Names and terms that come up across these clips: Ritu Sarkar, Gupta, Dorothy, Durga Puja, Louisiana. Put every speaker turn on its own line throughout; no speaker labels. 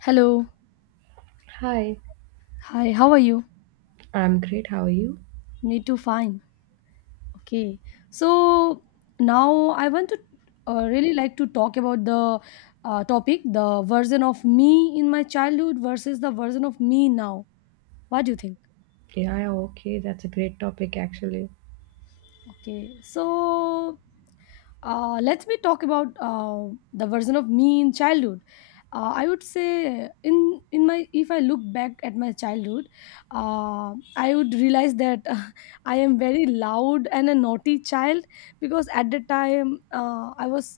Hello.
Hi,
Hi, how are you?
I'm great. How are you?
Me too, fine. Okay. So now I want to really like to talk about the topic, the version of me in my childhood versus the version of me now. What do you think?
Yeah, yeah, okay. That's a great topic, actually.
Okay. So let me talk about the version of me in childhood. I would say in my if I look back at my childhood, I would realize that I am very loud and a naughty child, because at the time I was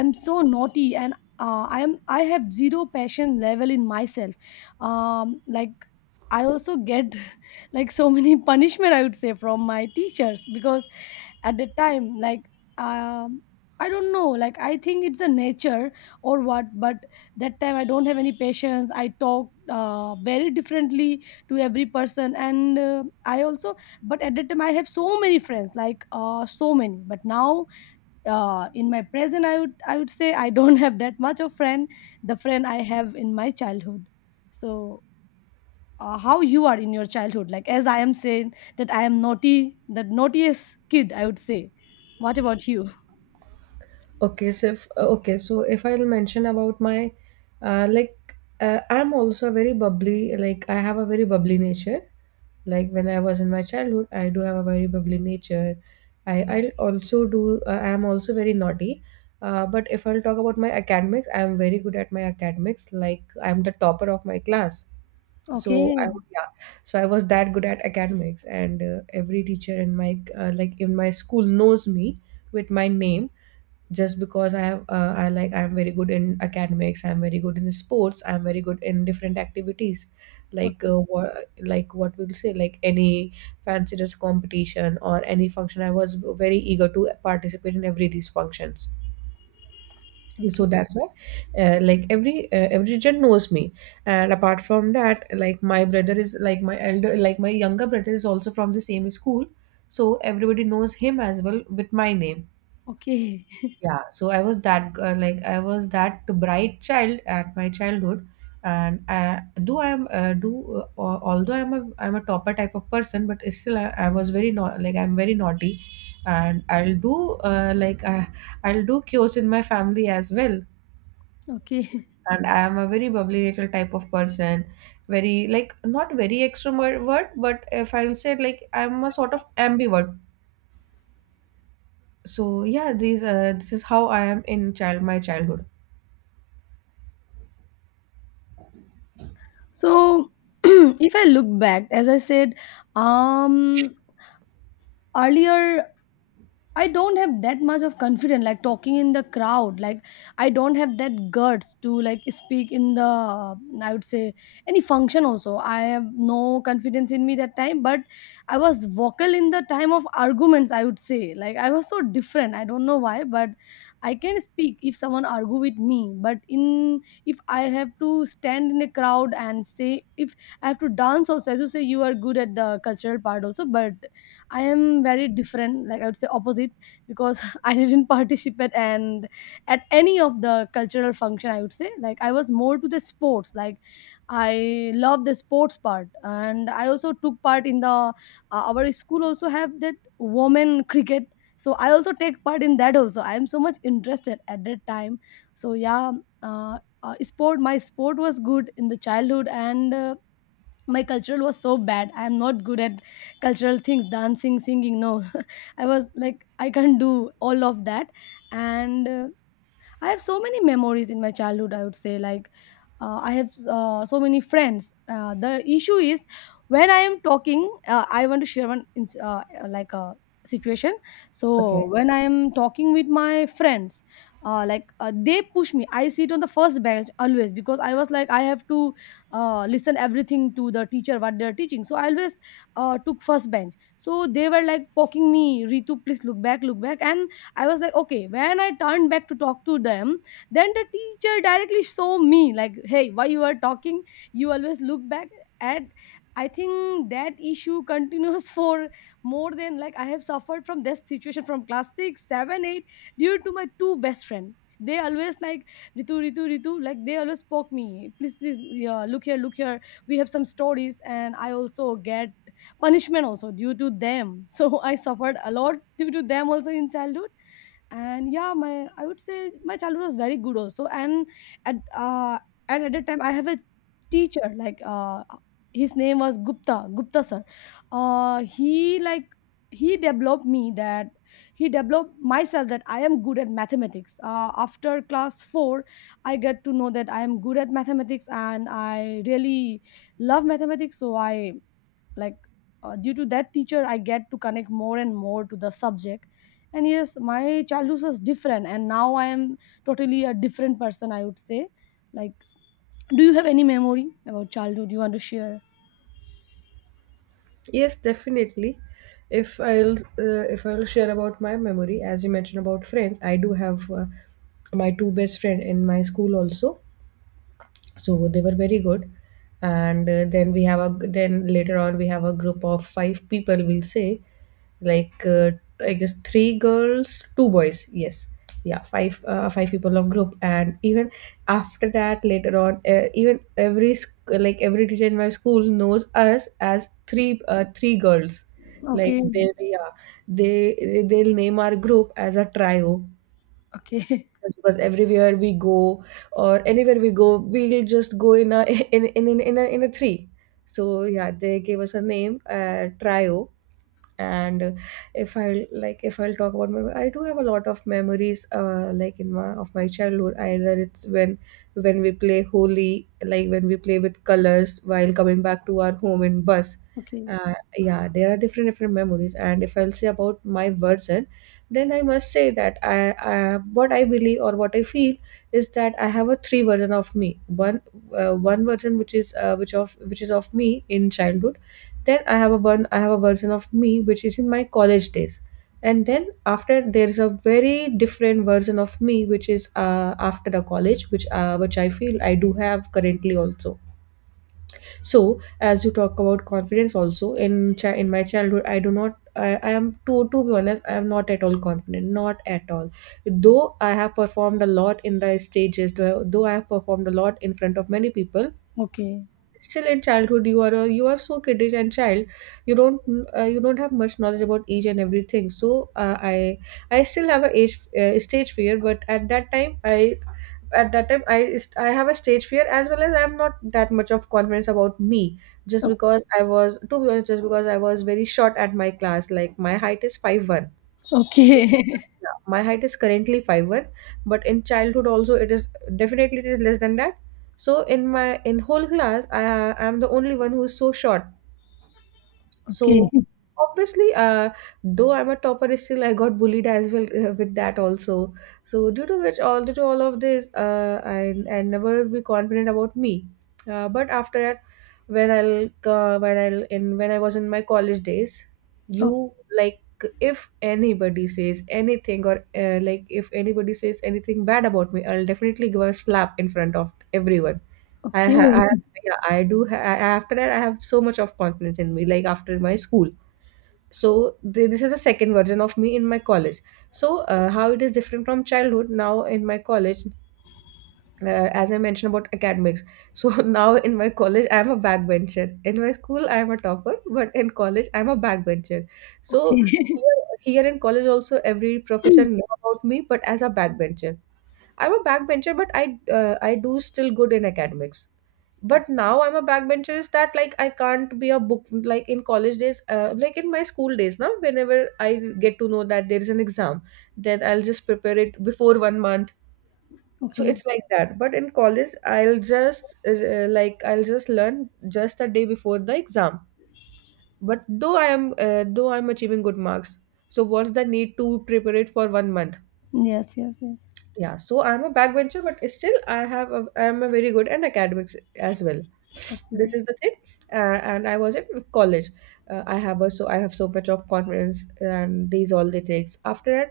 I'm so naughty, and I have zero passion level in myself. Like I also get like so many punishment, I would say, from my teachers, because at the time, like, um I don't know, like, I think it's the nature or what, but that time I don't have any patience. I talk very differently to every person, and I also but at that time I have so many friends, like, so many, but now in my present I would say I don't have that much of friend, the friend I have in my childhood. So how you are in your childhood? Like, as I am saying that I am naughty, the naughtiest kid, I would say. What about you?
Okay, so if I'll mention about my, uh, like, I'm also very bubbly. Like, I have a very bubbly nature. Like when I was in my childhood, I do have a very bubbly nature. I also do. I am also very naughty. But if I'll talk about my academics, I am very good at my academics. Like I'm the topper of my class, so
Okay,
yeah, so I was that good at academics, and every teacher in my like in my school knows me with my name, just because I'm very good in academics, I'm very good in sports, I'm very good in different activities, like uh,
okay,
wha- like what we'll say, like any fancy dress competition or any function. I was very eager to participate in every these functions, so
okay,
that's why every region knows me. And apart from that, like my brother is like my elder, like my younger brother is also from the same school, so everybody knows him as well with my name.
okay.
Yeah, so I was that bright child at my childhood. And do I am do uh, al- although I'm a topper type of person, but I was very not like I'm very naughty, and uh, like uh, I'll do chaos in my family as well.
Okay.
And I am a very bubbly little type of person. Very like not very extrovert, but if I will say, like I'm a sort of ambivert. So yeah, these this is how I am in child my childhood.
So if I look back, as I said, um earlier, I don't have that much of confidence, like talking in the crowd. Like I don't have that guts to like speak in the I would say any function. Also, I have no confidence in me that time. But I was vocal in the time of arguments. I would say like I was so different. I don't know why, but I can speak if someone argue with me. But in if I have to stand in a crowd and say if I have to dance also, as you say, you are good at the cultural part also, but I am very different, like I would say opposite, because I didn't participate and at any of the cultural function. I would say like I was more to the sports. Like I love the sports part, and I also took part in the our school also have that women cricket. So I also take part in that also. I am so much interested at that time. So yeah, uh, sport. My sport was good in the childhood and. My cultural was so bad. I am not good at cultural things, dancing, singing, no. I was like I can't do all of that. And I have so many memories in my childhood, I would say. Like I have so many friends. The issue is when I am talking, I want to share like a situation. So
Okay.
when I am talking with my friends, they push me. I sit on the first bench always, because I was like I have to listen everything to the teacher what they're teaching. So I always took first bench. So they were like poking me, Ritu, please, look back, look back. And I was like, okay. When I turned back to talk to them, then the teacher directly saw me like, hey, why you are talking? You always look back at. I think that issue continues for more than like I have suffered from this situation from class six, seven, eight, due to my two best friend. They always like Ritu, Ritu, Ritu. Like they always poke me. Please, please, yeah, look here, look here. We have some stories, and I also get punishment also due to them. So I suffered a lot due to them also in childhood. And yeah, my I would say my childhood was very good also. And at and at that time I have a teacher like his name was Gupta, Gupta Sir. He like he developed me that he developed myself that I am good at mathematics. After class 4 I get to know that I am good at mathematics, and I really love mathematics. So I like due to that teacher I get to connect more and more to the subject. And yes, my childhood was different, and now I am totally a different person, I would say. Like, do you have any memory about childhood you want to share?
Yes, definitely. If I'll share about my memory, as you mentioned about friends, I do have my two best friend in my school also. So they were very good, and then we have a then later on we have a group of five people, we'll say, like uh, I guess three girls, two boys. Yes, yeah, five people of group. And even after that, later on, even every teacher in my school knows us as three girls,
Okay,
like they, yeah, they they'll name our group as a Trio,
okay,
just because everywhere we go or anywhere we go, we'll just go in a in a three. So yeah, they gave us a name, Trio. And if I'll talk about my, I do have a lot of memories, in my, of my childhood, either it's when we play holy, like when we play with colors while coming back to our home in bus.
okay,
Yeah, there are different different memories. And if I'll say about my version, then I must say that I, what I believe or what I feel, is that I have a three version of me. One, one version which is which is of me in childhood. Then I have a version of me which is in my college days. And then after, there is a very different version of me which is after the college, which I feel I do have currently also. So as you talk about confidence, also in in my childhood, I do not. I am, to be honest, I am not at all confident, not at all. Though I have performed a lot in the stages, though I have performed a lot in front of many people,
okay,
still in childhood you are you are so kiddish and child, you don't you don't have much knowledge about age and everything. So I still have a age stage fear. But at that time I at that time I have a stage fear, as well as I'm not that much of confidence about me, just
O-
because I was, to be honest, just because I was very short at my class. Like my height is 5'1".
okay,
So yeah, my height is currently 5'1", but in childhood also it is definitely, it is less than that. So in my, in whole class, I am the only one who is so short.
okay,
So obviously, though I'm a topper, still I got bullied as well, with that also. So due to which, all due to all of this, I never be confident about me. But after that, when I was in my college days,
O-
you like, if anybody says anything, or if anybody says anything bad about me, I'll definitely give a slap in front of everyone. I,
okay,
ha- I Yeah, I do. Ha- I- after that, I have so much of confidence in me. Like after my school, so this is a second version of me in my college. So how it is different from childhood, now in my college, as I mentioned about academics. So now in my college, I am a backbencher. In my school, I am a topper, but in college, I am a backbencher. So
okay,
here, here in college also, every professor know about me, but as a backbencher. I'm a backbencher, but I do still good in academics. But now I'm a backbencher is that, like I can't be a book, like in college days, in my school days, now whenever I get to know that there is an exam, then I'll just prepare it before one month. So
okay,
it's like that, but in college I'll just like I'll just learn just a day before the exam. But though I'm achieving good marks, so what's the need to prepare it for one month?
yes, yes, yes,
Yeah, so I'm a backbencher, but still I have a, I'm a very good and academics as well. This
okay,
is the thing. And I was in college, I have so much of confidence, and these all the takes after.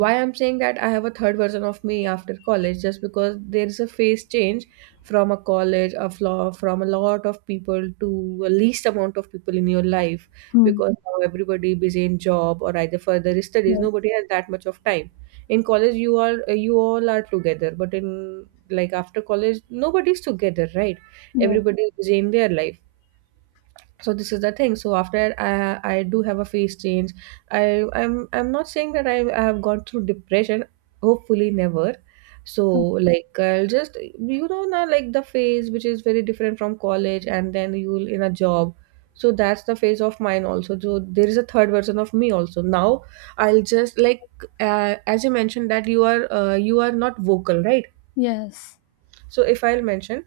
Why I'm saying that I have a third version of me after college, just because there is a phase change from a college, a flaw, from a lot of people to a least amount of people in your life.
hmm.
Because now everybody busy in job or either further studies,
Yes,
nobody has that much of time. In college you are, you all are together, but in, like after college, nobody's together, right?
yes,
Everybody is busy in their life. So this is the thing. So after I do have a phase change. i I'm not saying that I have gone through depression, hopefully never. So
okay.
like I'll just, you know, now like the phase which is very different from college, and then you'll in a job. So that's the phase of mine also. So there is a third version of me also. Now I'll just, like, as you mentioned that you are not vocal, right?
Yes,
So if I'll mention,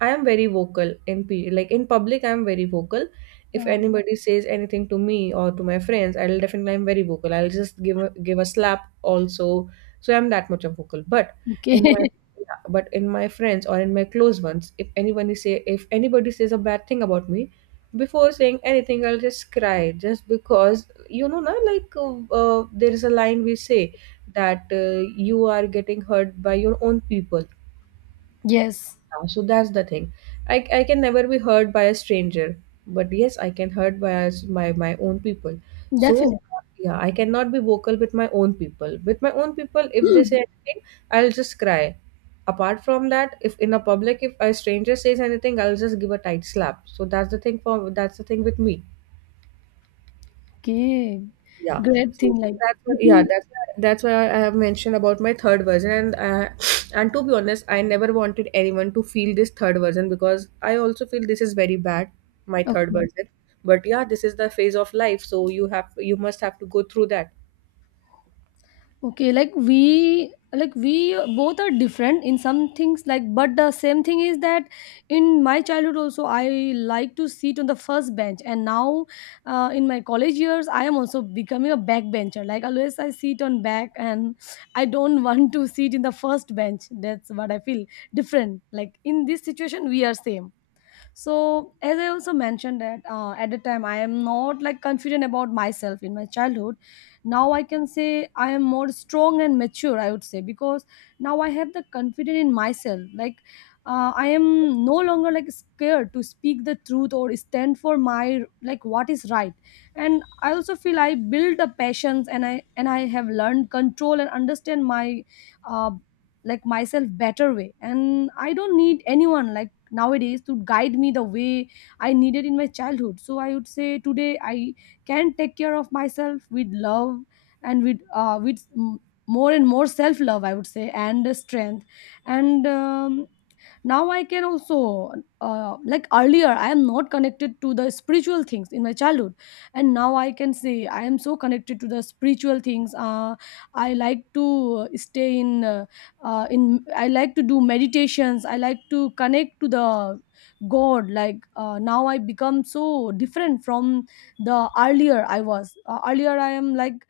I am very vocal in p like in public. I am very vocal. If
um,
anybody says anything to me or to my friends, I'll definitely, I'm very vocal, I'll just give a slap also. So I'm that much of vocal. But
okay,
in my, yeah, but in my friends or in my close ones, if anybody say if anybody says a bad thing about me, before saying anything, I'll just cry. Just because, you know na, there is a line we say that you are getting hurt by your own people.
yes,
Yeah, so that's the thing. I can never be hurt by a stranger, but yes, I can hurt by my my own people. So
definitely.
yeah, I cannot be vocal with my own people. With my own people, if they say anything, I'll just cry. Apart from that, if in a public, if a stranger says anything, I'll just give a tight slap. So that's the thing with me.
Okay,
Yeah.
great thing.
So
Like,
that's why,
I
yeah,
think,
that's why I have mentioned about my third version. And and to be honest, I never wanted anyone to feel this third version, because I also feel this is very bad, my third
okay,
version. But yeah, this is the phase of life, so you must have to go through that.
okay. Like we both are different in some things. Like, but the same thing is that in my childhood also, I like to sit on the first bench, and now, in my college years, I am also becoming a backbencher. Like always, I sit on back, and I don't want to sit in the first bench. That's what I feel different. Like in this situation, we are same. So as I also mentioned that at the time I am not like confident about myself in my childhood, now I can say I am more strong and mature, I would say, because now I have the confidence in myself. Like I am no longer like scared to speak the truth or stand for my like what is right. And I also feel I build the passions, and I have learned control and understand my uh, like myself better way, and I don't need anyone like nowadays to guide me the way I needed in my childhood. So I would say today I can take care of myself with love, and with more and more self love, I would say, and strength. And now I can also like earlier I am not connected to the spiritual things in my childhood, and now I can say I am so connected to the spiritual things. I like to stay in I like to do meditations. I like to connect to the god. Like now I become so different from the earlier I was. Earlier I am like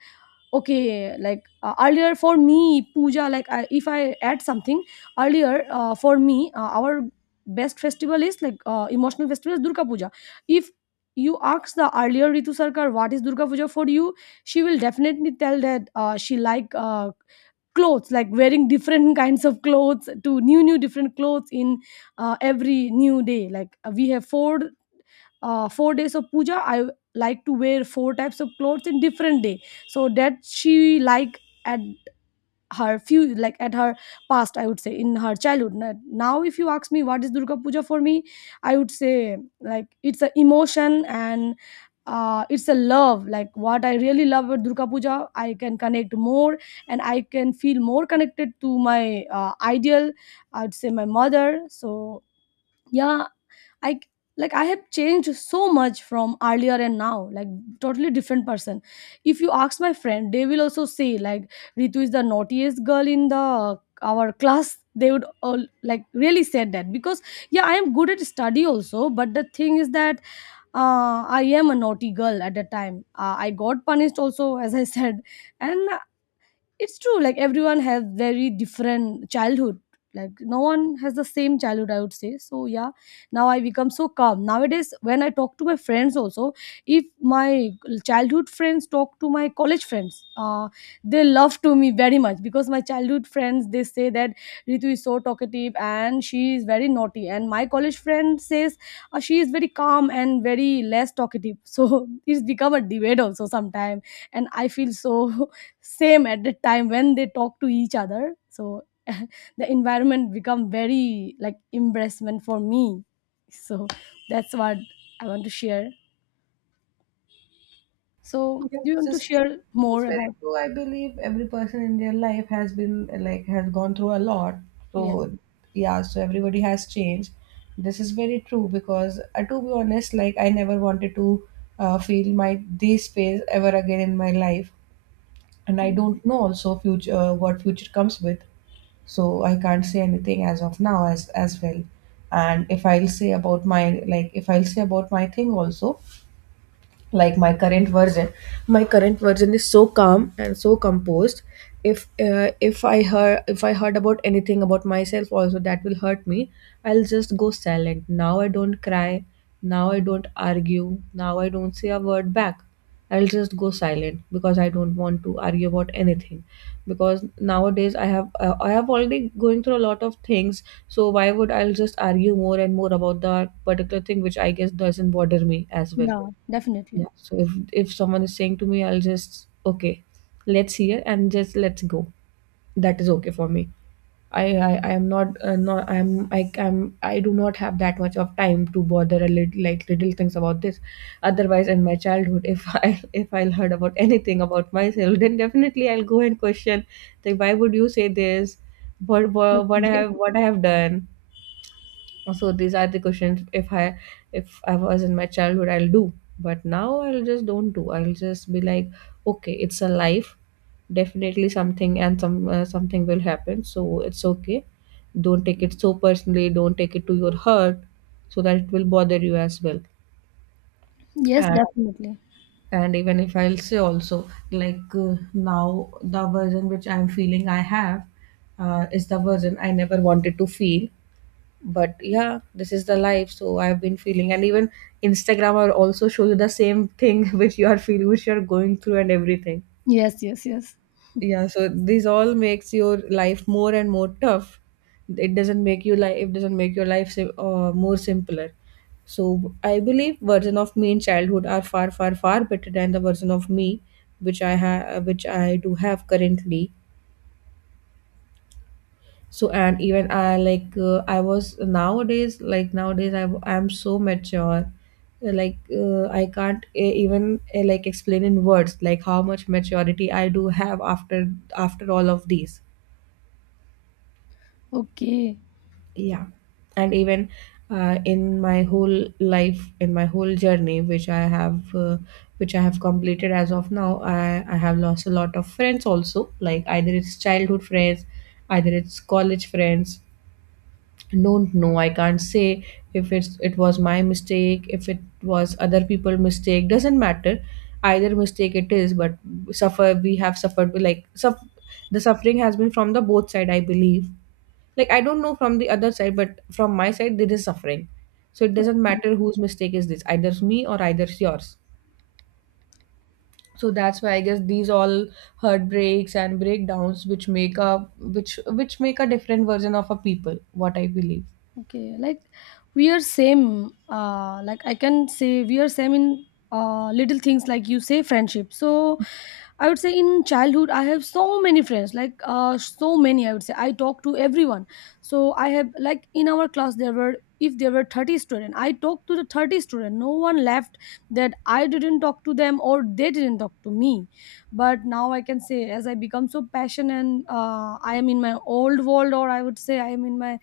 okay, like, earlier for me, puja, like, I if I add something, earlier, for me, our best festival is, like, emotional festival is Durga Puja. If you ask the earlier Ritu Sarkar what is Durga Puja for you, she will definitely tell that, she like, clothes, like wearing different kinds of clothes, to new, new different clothes in, every new day. Like, we have four days of puja. I like to wear four types of clothes in different day. So that she like at her few like at her past, I would say in her childhood. N- now if you ask me what is Durga Puja for me, I would say like it's a emotion, and it's a love. Like what I really love with Durga Puja, I can connect more, and I can feel more connected to my ideal, I would say, my mother. So yeah, I like I have changed so much from earlier, and now like totally different person. If you ask my friend, they will also say like Ritu is the naughtiest girl in the our class. They would all like really said that, because yeah, I am good at study also, but the thing is that I am a naughty girl at the time. I got punished also, as I said. And it's true, like everyone has very different childhood. Like no one has the same childhood, I would say. So yeah, now I become so calm nowadays. When I talk to my friends also, if my childhood friends talk to my college friends, they love to me very much, because my childhood friends, they say that Ritu is so talkative and she is very naughty, and my college friend says she is very calm and very less talkative. So it's become a debate also sometime, and I feel so same at the time when they talk to each other. So the environment become very like embarrassment for me. So that's what I want to share. So
Yeah,
you
this
want to
is,
share more
that's very
about?
true. I believe every person in their life has been has gone through a lot. So
Yeah,
yeah, so everybody has changed. This is very true because to be honest, like I never wanted to feel my this phase ever again in my life, and I don't know also future, what future comes with. So I can't say anything as of now, as well. And if I'll say about my like if I'll say about my thing also, like my current version is so calm and so composed. If I heard about anything about myself also, that will hurt me. I'll just go silent. Now I don't cry, now I don't argue, now I don't say a word back. I'll just go silent because I don't want to argue about anything. Because nowadays I have already going through a lot of things, so why would I'll just argue more and more about that particular thing which I guess doesn't bother me as well.
yeah, definitely,
Yeah. So if someone is saying to me, I'll just, okay, let's hear and just let's go. That is okay for me. I am not not I am I am I do not have that much of time to bother a little like little things about this. Otherwise, in my childhood, if I if I'll heard about anything about myself, then definitely I'll go and question, like, why would you say this? What what, what I have
okay,
what I have done? So these are the questions if I was in my childhood, I'll do. But now I'll just don't do, I'll just be like, okay, it's a life. Definitely something and some something will happen, so it's okay. Don't take it so personally, don't take it to your heart so that it will bother you as well.
yes,
and
definitely,
and even if I'll say also, like now the version which I'm feeling I have is the version I never wanted to feel. But yeah, this is the life, so I've been feeling. And even Instagram will also show you the same thing which you are feeling, which you are going through, and everything.
yes, yes, yes,
Yeah, so this all makes your life more and more tough. It doesn't make your life more simpler. So I believe version of me in childhood are far, far, far better than the version of me which I do have currently. So and even I like I was nowadays like nowadays I am so mature. Like, I can't even like explain in words like how much maturity I do have after all of these.
okay.
Yeah. And even in my whole journey which I have completed as of now, I have lost a lot of friends also, like either it's childhood friends, either it's college friends. Don't know, I can't say if it was my mistake, if it was other people mistake, doesn't matter, either mistake it is, but suffer we have suffered, the suffering has been from the both side, I believe. Like, I don't know from the other side, but from my side there is suffering. So it doesn't matter whose mistake is this, either me or either yours. So that's why I guess these all heartbreaks and breakdowns which make a different version of a people, what I believe.
Okay, like we are same. Like I can say we are same in little things like you say friendship. So I would say in childhood I have so many friends, like so many. I would say I talk to everyone. So I have like in our class there were if there were 30 students, I talked to the 30 student. No one left that I didn't talk to them or they didn't talk to me. But now I can say, as I become so passionate and I am in my old world, or I would say I am in my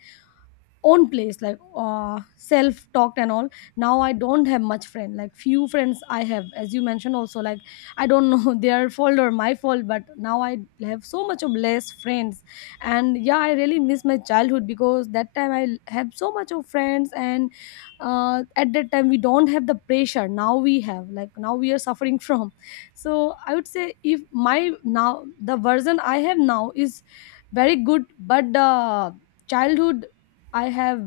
own place, like self talk and all. Now I don't have much friend, like few friends I have, as you mentioned also. Like, I don't know their fault or my fault, but now I have so much of less friends. And yeah, I really miss my childhood, because that time I have so much of friends. And at that time we don't have the pressure, now we have, like now we are suffering from. So I would say, if my now, the version I have now is very good, but the childhood I have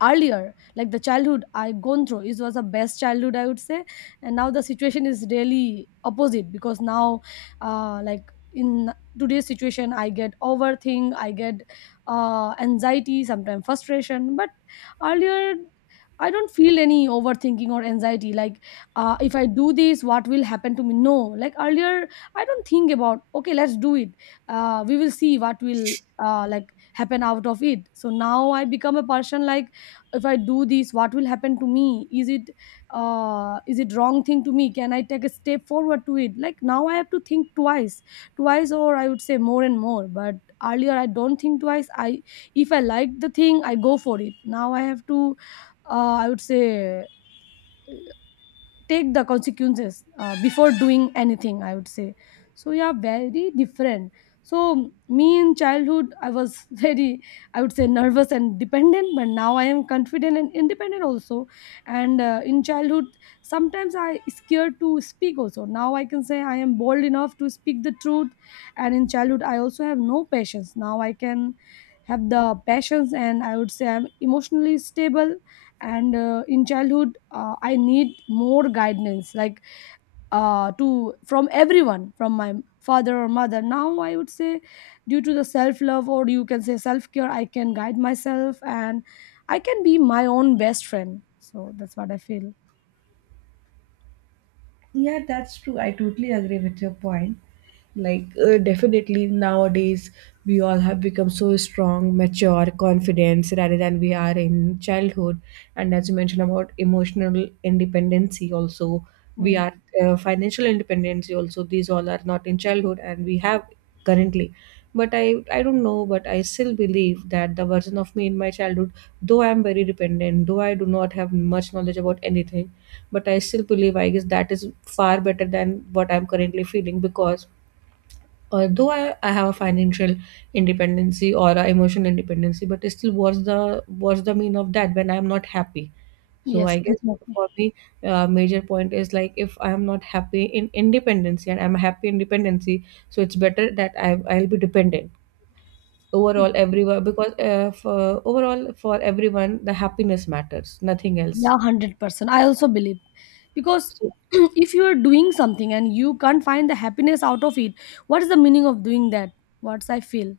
earlier, like the childhood I gone through, it was the best childhood I would say. And now the situation is really opposite, because now, like in today's situation, I get overthink, I get anxiety, sometimes frustration. But earlier, I don't feel any overthinking or anxiety. Like, if I do this, what will happen to me? No, like earlier, I don't think about. Okay, let's do it. We will see what will happen out of it. So now I become a person like, if I do this, what will happen to me, is it wrong thing to me, can I take a step forward to it? Like now I have to think twice or I would say more and more. But earlier I don't think twice. I, if I like the thing I go for it. Now I have to I would say take the consequences before doing anything, I would say. So yeah, very different. So me in childhood, I was very, I would say, nervous and dependent, but now I am confident and independent also. And in childhood sometimes I scared to speak also. Now I can say I am bold enough to speak the truth. And in childhood I also have no patience. Now I can have the passions, and I would say I'm emotionally stable. And in childhood I need more guidance, like to from everyone, from my father or mother. Now I would say, due to the self love, or you can say self care, I can guide myself, and I can be my own best friend. So that's what I feel.
Yeah, that's true. I totally agree with your point. Like, definitely nowadays, we all have become so strong, mature, confident rather than we are in childhood. And as you mentioned about emotional independency, also, we
Yeah.
are, financial independency, also, these all are not in childhood and we have currently. But I don't know, but I still believe that the version of me in my childhood, though I am very dependent, though I do not have much knowledge about anything, but I still believe I guess that is far better than what I'm currently feeling. Because although I have a financial independency or a emotional independency, but still, what's the mean of that when I'm not happy? So
Yes,
I guess
definitely.
for me, major point is like if I'm not happy in independency and I'm happy in dependency, so it's better that I'll be dependent overall everyone, because overall for everyone the happiness matters, nothing else.
Yeah, 100% I also believe, because
So.
if you are doing something and you can't find the happiness out of it, what is the meaning of doing that? What's I feel.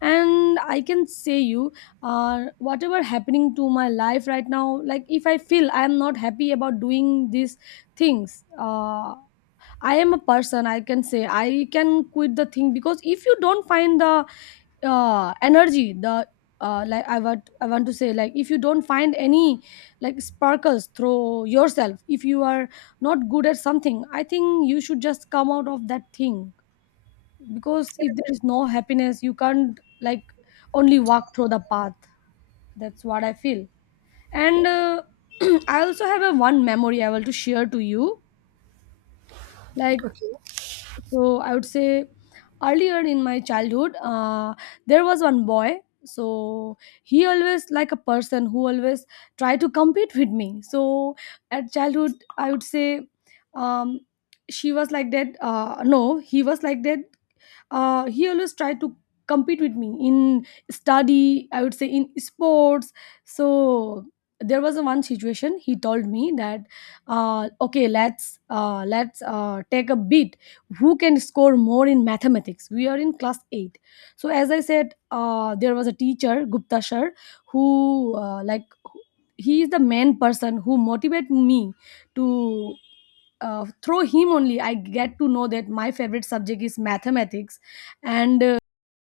And I can say you, whatever happening to my life right now, like if I feel I am not happy about doing these things, I am a person, I can say I can quit the thing. Because if you don't find the energy, the like, I want to say, like if you don't find any like sparkles through yourself, if you are not good at something, I think you should just come out of that thing. Because if there is no happiness, you can't like only walk through the path. That's what I feel. And I also have a one memory I want to share to you. Like, so I would say earlier in my childhood there was one boy. So he always, like a person who always try to compete with me. So at childhood, I would say um, she was like that, no, he was like that. He always tried to compete with me in study, I would say in sports. So there was a one situation, he told me that, okay, let's take a bid, who can score more in mathematics. We are in class 8. So as I said, there was a teacher, Gupta Sir, who he is the main person who motivate me to, through him only I get to know that my favorite subject is mathematics. And uh,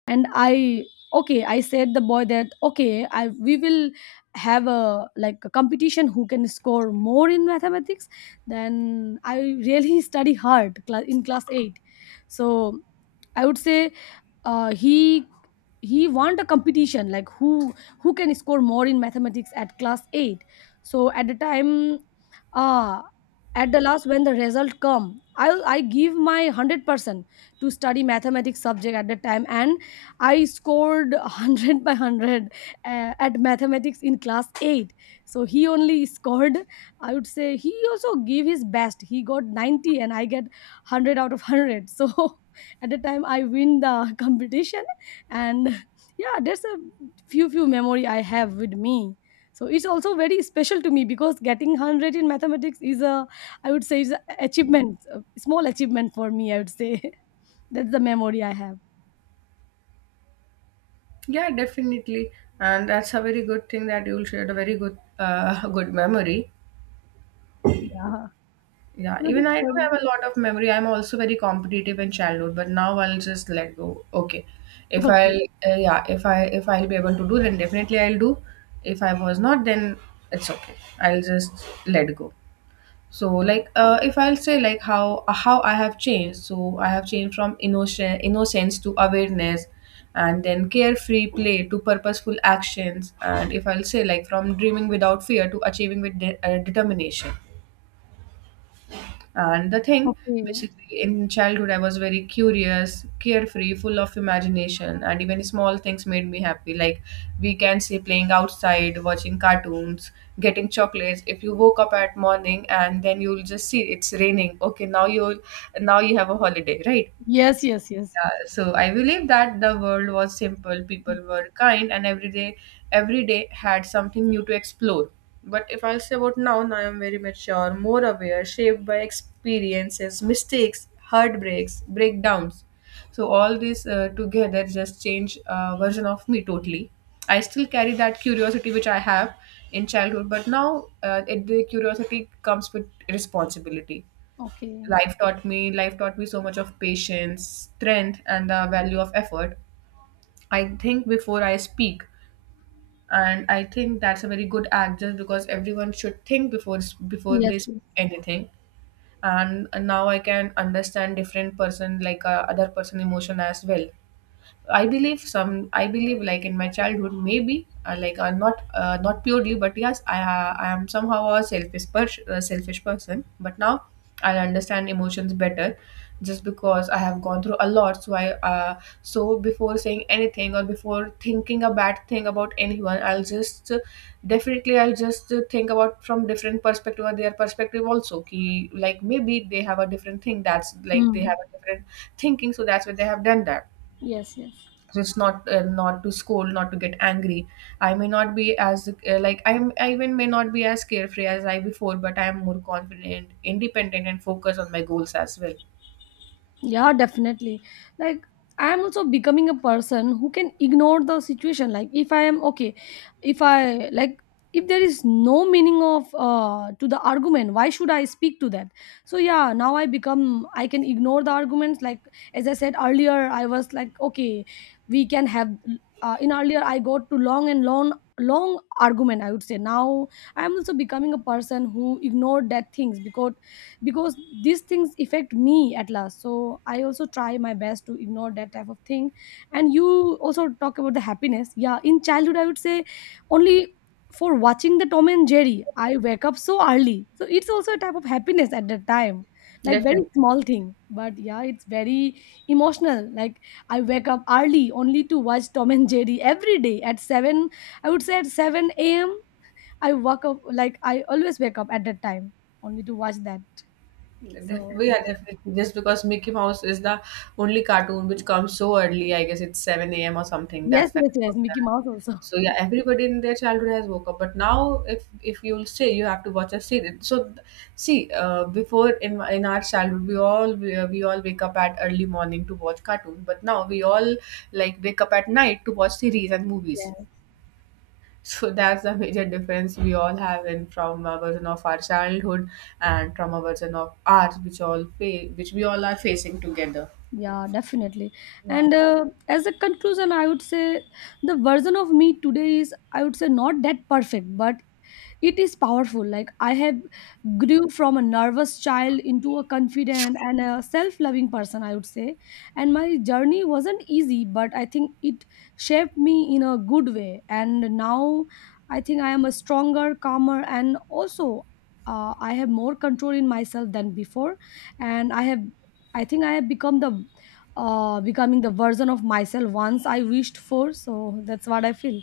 and I Okay, I said the boy that, okay, I we will have a like a competition, who can score more in mathematics. Then I really study hard, in class 8. So I would say, uh, he he want a competition, like who can score more in mathematics at class 8. So at the time, ah at the last when the result come, I give my 100% to study mathematics subject at the time. And I scored 100 by 100, at mathematics in class 8. So he only scored, I would say, he also gave his best, he got 90, and I get 100 out of 100. So at the time I win the competition. And yeah, there's a few memory I have with me. So it's also very special to me, because getting 100 in mathematics is a, I would say, is a achievement, a small achievement for me. I would say, that's the memory I have.
Yeah, definitely. And that's a very good thing that you'll share a very good, good memory.
Yeah.
Yeah,
You're the
even I do
sure.
have a lot of memory. I'm also very competitive in childhood, but now I'll just let go. Okay, if
Okay.
I'll yeah, if I'll be able to do, then definitely I'll do. If I was not, then it's okay. I'll just let go. So, like, if I'll say like how I have changed. So I have changed from innocent innocence to awareness, and then carefree play to purposeful actions. And if I'll say like from dreaming without fear to achieving with determination and the thing.
Okay.
Basically, in childhood, I was very curious, carefree, full of imagination, and even small things made me happy. Like, we can say playing outside, watching cartoons, getting chocolates. If you woke up at morning and then you'll just see it's raining. Okay, now you have a holiday, right?
Yes. Yes. Yes.
Yeah, so I believe that the world was simple, people were kind, and every day, had something new to explore. But if I'll say about now, now I'm very mature, more aware, shaped by experiences, mistakes, heartbreaks, breakdowns. So all this together just change version of me totally. I still carry that curiosity which I have in childhood, but now, the curiosity comes with responsibility.
Okay.
Life taught me so much of patience, strength, and the value of effort. I think before I speak, and I think that's a very good act just because everyone should think before
Yes.
they
Yes.
speak anything. And now I can understand different person, like other person emotion as well. I believe some. I believe like in my childhood, maybe like not not purely, but yes, I am somehow a selfish selfish person. But now I understand emotions better, just because I have gone through a lot. So before saying anything or before thinking a bad thing about anyone, I'll just, definitely I'll just think about from different perspective or their perspective also. Ki, like maybe they have a different thing. That's like they
Hmm.
have a different thinking, so that's why they have done that,
Yes. Yes.
just not to scold, not to get angry. I may not be as like I'm I even may not be as carefree as I before, but I am more confident, independent and focused on my goals as well.
Yeah, definitely. Like, I am also becoming a person who can ignore the situation. Like if I am okay, if I like, if there is no meaning of to the argument, why should I speak to that? So yeah, now I become, I can ignore the arguments. Like, as I said earlier, I was like okay, we can have. In earlier, I got to long and long argument, I would say. Now I am also becoming a person who ignored that things, because these things affect me at last. So I also try my best to ignore that type of thing. And you also talk about the happiness. Yeah, in childhood I would say, only for watching the Tom and Jerry I wake up so early, so it's also a type of happiness at that time, like very
Definitely.
small thing. But yeah, it's very emotional, like I wake up early only to watch Tom and Jerry every day at 7. I would say at 7 a.m. I wake up, like I always wake up at that time only to watch that. So
Yeah, definitely. Just because Mickey Mouse is the only cartoon which comes so early, I guess it's 7 a.m. or something.
yes,
That's that.
yes, yes, Mickey Mouse also.
So yeah, everybody in their childhood has woke up, but now if you'll say you have to watch a series. So see, before in our childhood, we all wake up at early morning to watch cartoon, but now we all like wake up at night to watch series and movies.
Yes,
So that's the major difference we all have in from a version of our childhood and from a version of ours, which we all are facing together.
yeah, definitely. And as a conclusion, I would say, the version of me today is, I would say, not that perfect, but it is powerful. Like I have grew from a nervous child into a confident and a self-loving person, I would say. And my journey wasn't easy, but I think it shaped me in a good way. And now I think I am a stronger, calmer, and also I have more control in myself than before. And I have, I think I have become the, becoming the version of myself once I wished for. So that's what I feel.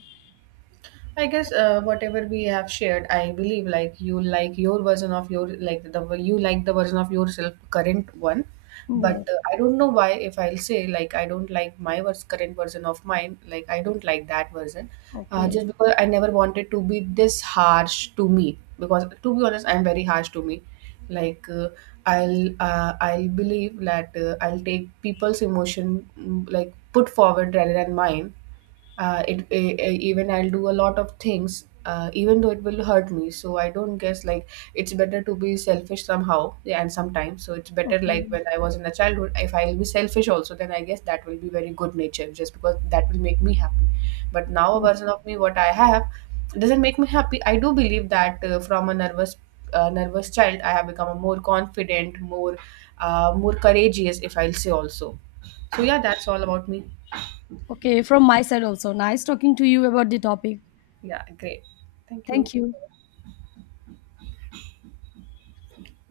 I guess whatever we have shared, I believe like you like your version of your like the you like the version of yourself current one,
Yes.
but I don't know why if I'll say like I don't like my current version of mine, like I don't like that version.
Okay.
Just because I never wanted to be this harsh to me, because to be honest I'm very harsh to me. Like, I'll believe that, I'll take people's emotion, like put forward rather than mine. Even I'll do a lot of things, even though it will hurt me. So I don't guess, like it's better to be selfish somehow, yeah, and sometimes. So it's better,
Okay.
like when I was in a childhood, if I'll be selfish also, then I guess that will be very good nature just because that will make me happy. But now a version of me, what I have, doesn't make me happy. I do believe that, from a nervous child, I have become a more confident, more courageous, if I'll say also. So yeah, that's all about me.
Okay, from my side also. Nice talking to you about the topic.
Yeah, great. Thank
Thank
you.
you.